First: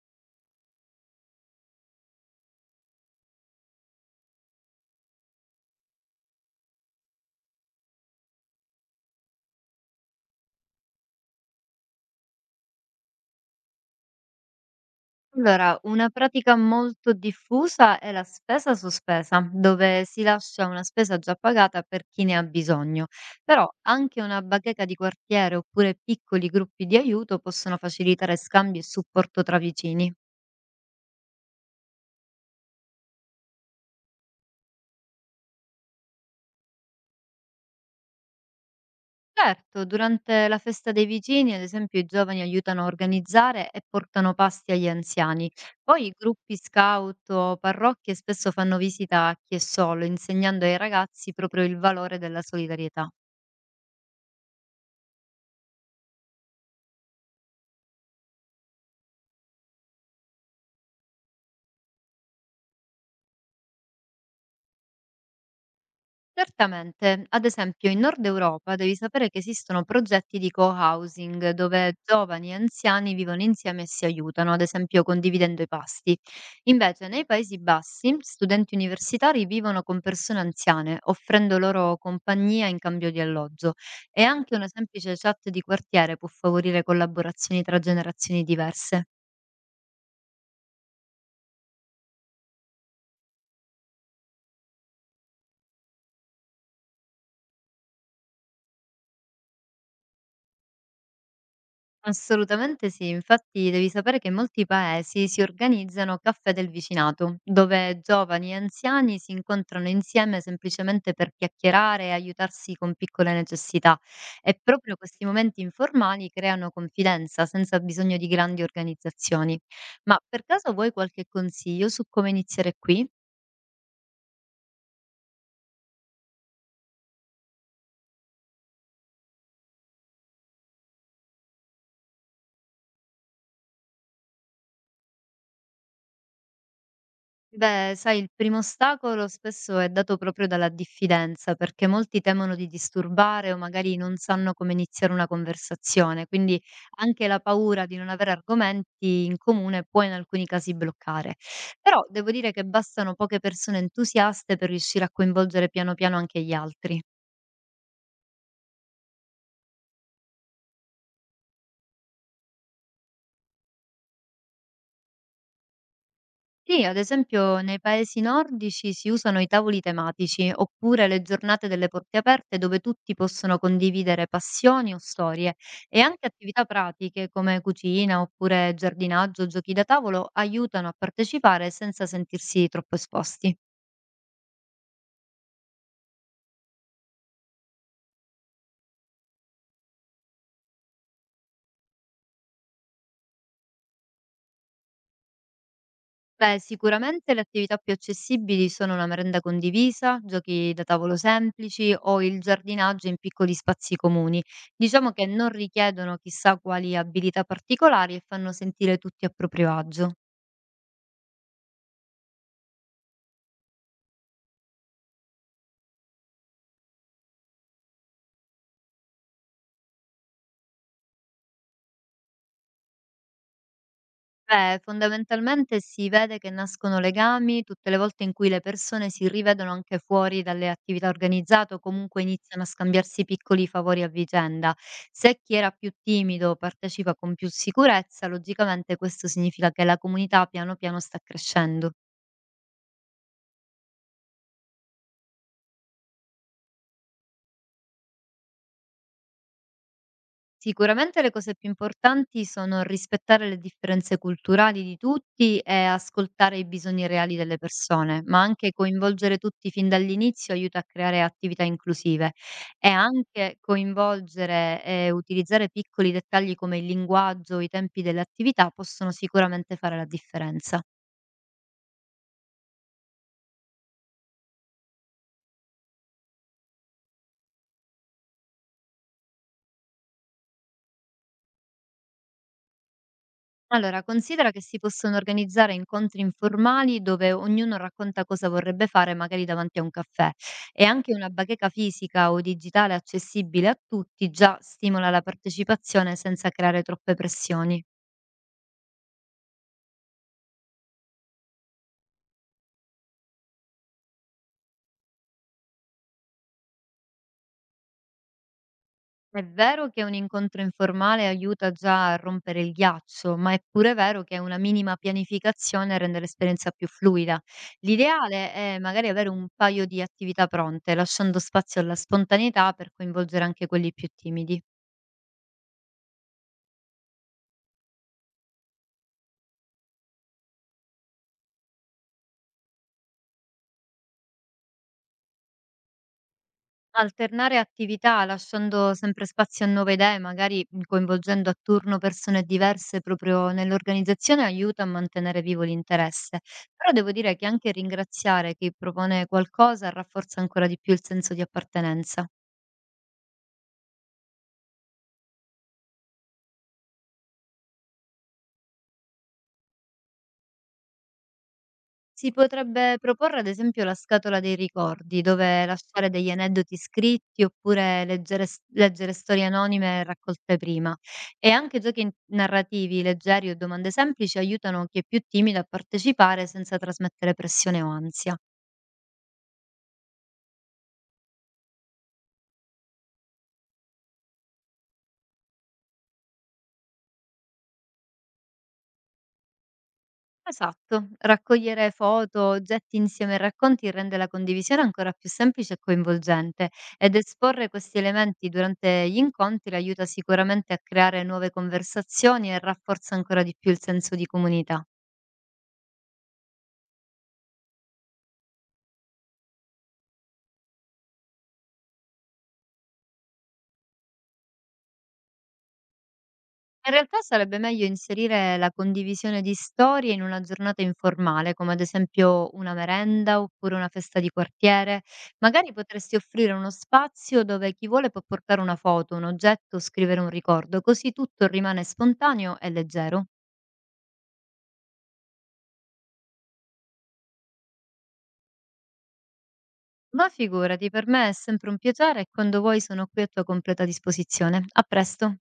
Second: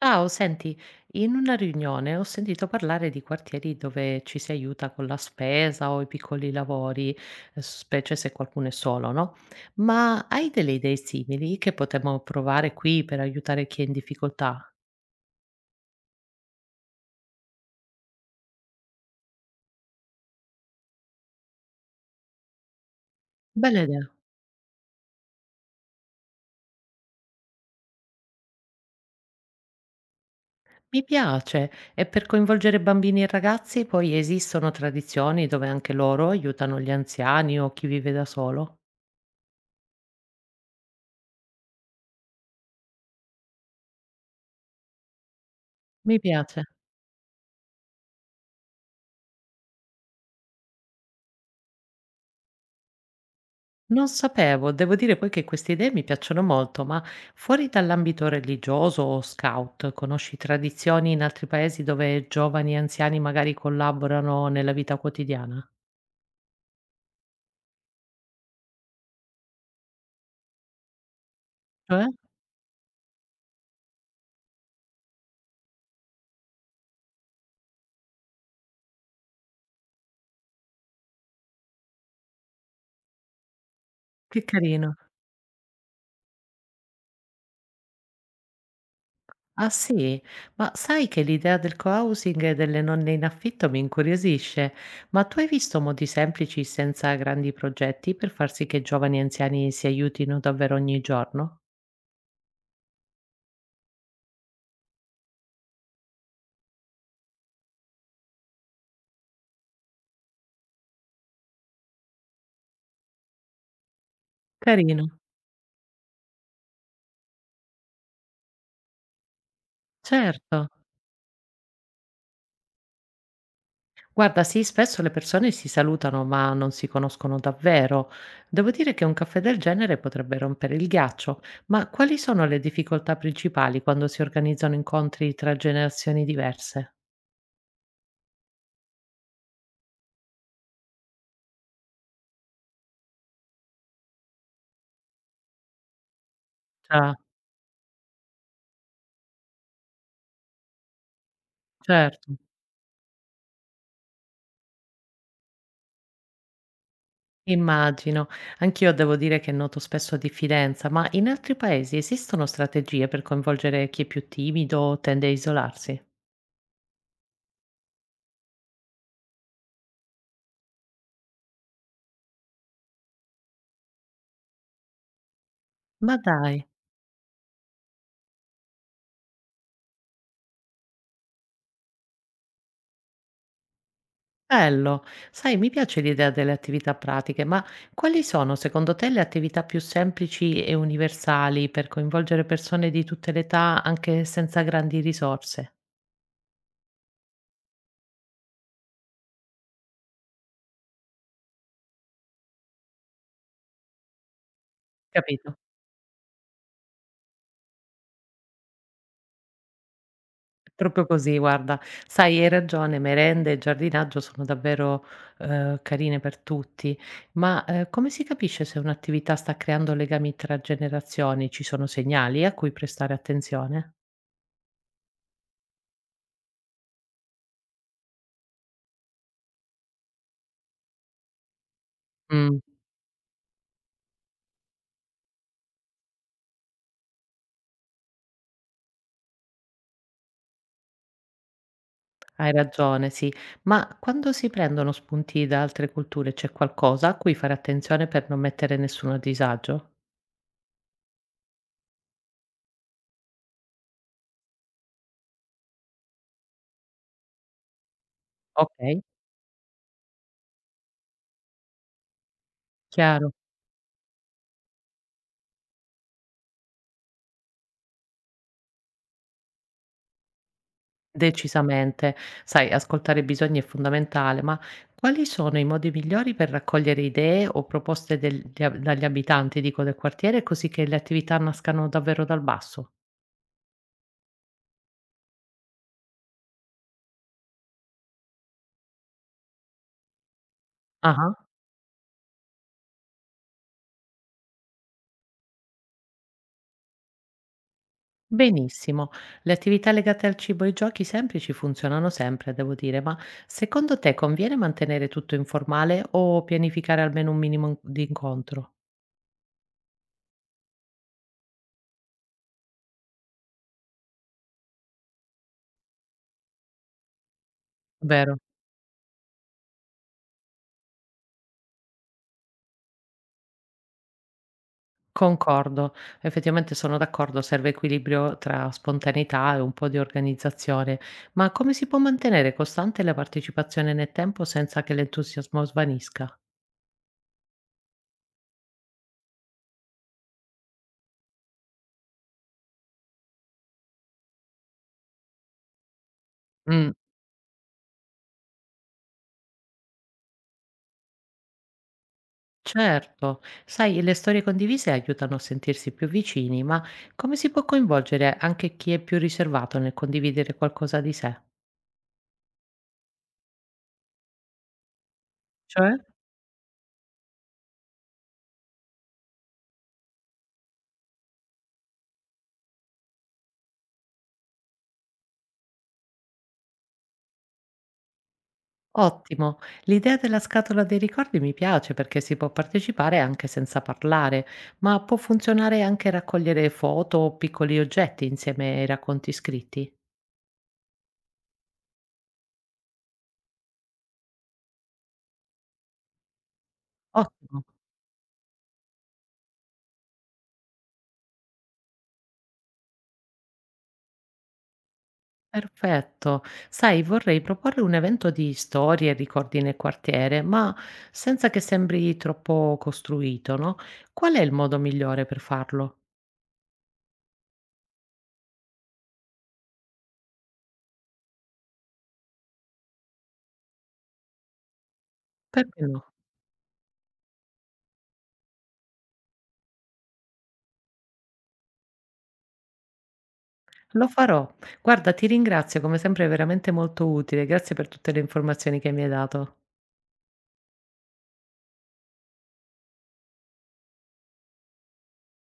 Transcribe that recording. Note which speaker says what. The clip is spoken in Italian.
Speaker 1: Ciao, senti, in una riunione ho sentito parlare di quartieri dove ci si aiuta con la spesa o i piccoli lavori, specie se qualcuno è solo, no? Ma hai delle idee simili che potremmo provare qui per aiutare chi è in difficoltà?
Speaker 2: Allora, una pratica molto diffusa è la spesa sospesa, dove si lascia una spesa già pagata per chi ne ha bisogno, però
Speaker 1: Bella idea.
Speaker 2: anche una bacheca di quartiere oppure piccoli gruppi di aiuto possono facilitare scambi e supporto tra vicini.
Speaker 1: Mi piace. E per coinvolgere bambini e ragazzi, poi esistono tradizioni dove anche loro aiutano gli anziani o chi vive da solo?
Speaker 2: Certo, durante la festa dei vicini, ad esempio, i giovani aiutano a organizzare e portano pasti agli anziani. Poi i
Speaker 1: Mi
Speaker 2: gruppi
Speaker 1: piace.
Speaker 2: scout o parrocchie spesso fanno visita a chi è solo, insegnando ai ragazzi proprio il valore della solidarietà.
Speaker 1: Non sapevo, devo dire poi che queste idee mi piacciono molto, ma fuori dall'ambito religioso o scout, conosci tradizioni in altri paesi dove giovani e anziani magari collaborano nella vita quotidiana?
Speaker 2: Certamente, ad esempio in Nord Europa devi sapere che esistono progetti di co-housing dove
Speaker 1: Cioè?
Speaker 2: giovani e anziani vivono insieme e si aiutano, ad esempio condividendo i pasti. Invece nei Paesi Bassi studenti universitari vivono con persone anziane, offrendo loro compagnia in cambio di alloggio e
Speaker 1: Che
Speaker 2: anche una
Speaker 1: carino.
Speaker 2: semplice chat di quartiere può favorire collaborazioni tra generazioni diverse.
Speaker 1: Ah sì? Ma sai che l'idea del co-housing e delle nonne in affitto mi incuriosisce, ma tu hai visto modi semplici senza grandi progetti per far sì che giovani e anziani si aiutino davvero ogni giorno?
Speaker 2: Assolutamente sì, infatti devi sapere che in molti paesi si organizzano caffè del vicinato, dove giovani e anziani si incontrano insieme semplicemente per chiacchierare e aiutarsi con piccole necessità. E proprio
Speaker 1: Carino,
Speaker 2: questi momenti informali creano confidenza senza bisogno di grandi organizzazioni. Ma per
Speaker 1: certo.
Speaker 2: caso vuoi qualche consiglio su come iniziare qui?
Speaker 1: Guarda, sì, spesso le persone si salutano ma non si conoscono davvero. Devo dire che un caffè del genere potrebbe rompere il ghiaccio, ma quali sono le difficoltà principali quando si organizzano incontri tra generazioni diverse?
Speaker 2: Beh, sai, il primo ostacolo spesso è dato proprio dalla diffidenza, perché molti temono di disturbare o magari non sanno come iniziare una conversazione, quindi
Speaker 1: Ah,
Speaker 2: anche la paura di non avere argomenti in comune può in alcuni casi bloccare. Però devo
Speaker 1: certo.
Speaker 2: dire che bastano poche persone entusiaste per riuscire a coinvolgere piano piano anche gli altri.
Speaker 1: Immagino, anch'io devo dire che noto spesso diffidenza, ma in altri paesi esistono strategie per coinvolgere chi è più timido o tende a isolarsi?
Speaker 2: Sì, ad esempio nei paesi nordici si usano i tavoli tematici, oppure le giornate delle porte aperte dove tutti possono condividere passioni o storie e
Speaker 1: Ma
Speaker 2: anche
Speaker 1: dai.
Speaker 2: attività pratiche come cucina oppure giardinaggio, giochi da tavolo aiutano a partecipare senza sentirsi troppo esposti.
Speaker 1: Bello, sai, mi piace l'idea delle attività pratiche, ma quali sono secondo te le attività più semplici e universali per coinvolgere persone di tutte le età anche senza grandi risorse?
Speaker 2: Beh, sicuramente le attività più accessibili sono una merenda condivisa, giochi da tavolo semplici o il giardinaggio in piccoli spazi comuni. Diciamo che non
Speaker 1: Capito?
Speaker 2: richiedono chissà quali abilità particolari e fanno sentire tutti a proprio agio.
Speaker 1: È proprio così, guarda, sai, hai ragione, merende e giardinaggio sono davvero carine per tutti, ma come si capisce se un'attività sta creando legami tra generazioni? Ci sono segnali a cui prestare attenzione?
Speaker 2: Beh, fondamentalmente si vede che nascono legami tutte le volte in cui le persone si rivedono anche fuori dalle attività organizzate o comunque
Speaker 1: Mm.
Speaker 2: iniziano a scambiarsi piccoli favori a vicenda. Se chi era più timido partecipa con più sicurezza, logicamente questo significa che la comunità piano piano sta crescendo.
Speaker 1: Hai ragione, sì. Ma quando si prendono spunti da altre culture c'è qualcosa a cui fare attenzione per non mettere nessuno a disagio?
Speaker 2: Sicuramente le cose più importanti sono rispettare le differenze culturali di tutti e ascoltare i bisogni reali delle persone, ma anche
Speaker 1: Okay,
Speaker 2: coinvolgere tutti fin dall'inizio aiuta a creare attività inclusive e
Speaker 1: chiaro,
Speaker 2: anche coinvolgere e utilizzare piccoli dettagli come il linguaggio, i tempi delle attività possono sicuramente fare la differenza.
Speaker 1: decisamente. Sai, ascoltare i bisogni è fondamentale, ma quali sono i modi migliori per raccogliere idee o proposte degli ab dagli abitanti, dico, del quartiere, così che le attività nascano davvero dal basso?
Speaker 2: Allora, considera che si possono organizzare incontri informali dove ognuno racconta cosa vorrebbe fare, magari davanti a un caffè. E anche una
Speaker 1: Ah-ah.
Speaker 2: bacheca fisica o digitale accessibile a tutti già stimola la partecipazione senza creare troppe pressioni.
Speaker 1: Benissimo. Le attività legate al cibo e i giochi semplici funzionano sempre, devo dire, ma secondo te conviene mantenere tutto informale o pianificare almeno un minimo di incontro?
Speaker 2: È vero che un incontro informale aiuta già a rompere il ghiaccio, ma è pure vero che una minima pianificazione rende l'esperienza più fluida.
Speaker 1: Vero,
Speaker 2: L'ideale è magari avere un paio di attività pronte, lasciando spazio alla spontaneità per coinvolgere anche quelli più timidi.
Speaker 1: concordo. Effettivamente sono d'accordo, serve equilibrio tra spontaneità e un po' di organizzazione, ma come si può mantenere costante la partecipazione nel tempo senza che l'entusiasmo svanisca?
Speaker 2: Alternare attività lasciando sempre spazio a nuove idee, magari coinvolgendo a turno persone diverse proprio nell'organizzazione, aiuta a mantenere vivo l'interesse.
Speaker 1: Mm.
Speaker 2: Però devo dire che anche ringraziare chi propone qualcosa rafforza ancora di più il senso di appartenenza.
Speaker 1: Certo, sai, le storie condivise aiutano a sentirsi più vicini, ma come si può coinvolgere anche chi è più riservato nel condividere qualcosa di sé?
Speaker 2: Si potrebbe proporre ad esempio la scatola dei ricordi, dove
Speaker 1: Cioè?
Speaker 2: lasciare degli aneddoti scritti oppure leggere storie anonime raccolte prima. E anche narrativi, leggeri o domande semplici aiutano chi è più timido a partecipare senza trasmettere pressione o ansia.
Speaker 1: Ottimo, l'idea della scatola dei ricordi mi piace perché si può partecipare anche senza parlare, ma può funzionare anche raccogliere foto o piccoli oggetti insieme ai racconti scritti.
Speaker 2: Esatto, raccogliere foto, oggetti insieme ai racconti rende la condivisione ancora più semplice e coinvolgente ed
Speaker 1: Ottimo.
Speaker 2: esporre questi elementi durante gli incontri aiuta sicuramente a creare nuove conversazioni e rafforza ancora di più il senso di comunità.
Speaker 1: Perfetto. Sai, vorrei proporre un evento di storie e ricordi nel quartiere, ma senza che sembri troppo costruito, no? Qual è il modo migliore per farlo?
Speaker 2: In realtà sarebbe meglio inserire la condivisione di storie in una giornata informale, come ad esempio una merenda oppure una festa di quartiere. Magari
Speaker 1: Perché no?
Speaker 2: potresti offrire uno spazio dove chi vuole può portare una foto, un oggetto, scrivere un ricordo, così tutto rimane spontaneo e leggero.
Speaker 1: Lo farò. Guarda, ti ringrazio, come sempre è veramente molto utile. Grazie per tutte le informazioni che mi hai dato.
Speaker 2: Ma figurati, per me è sempre un piacere e quando vuoi sono qui a tua completa disposizione. A presto.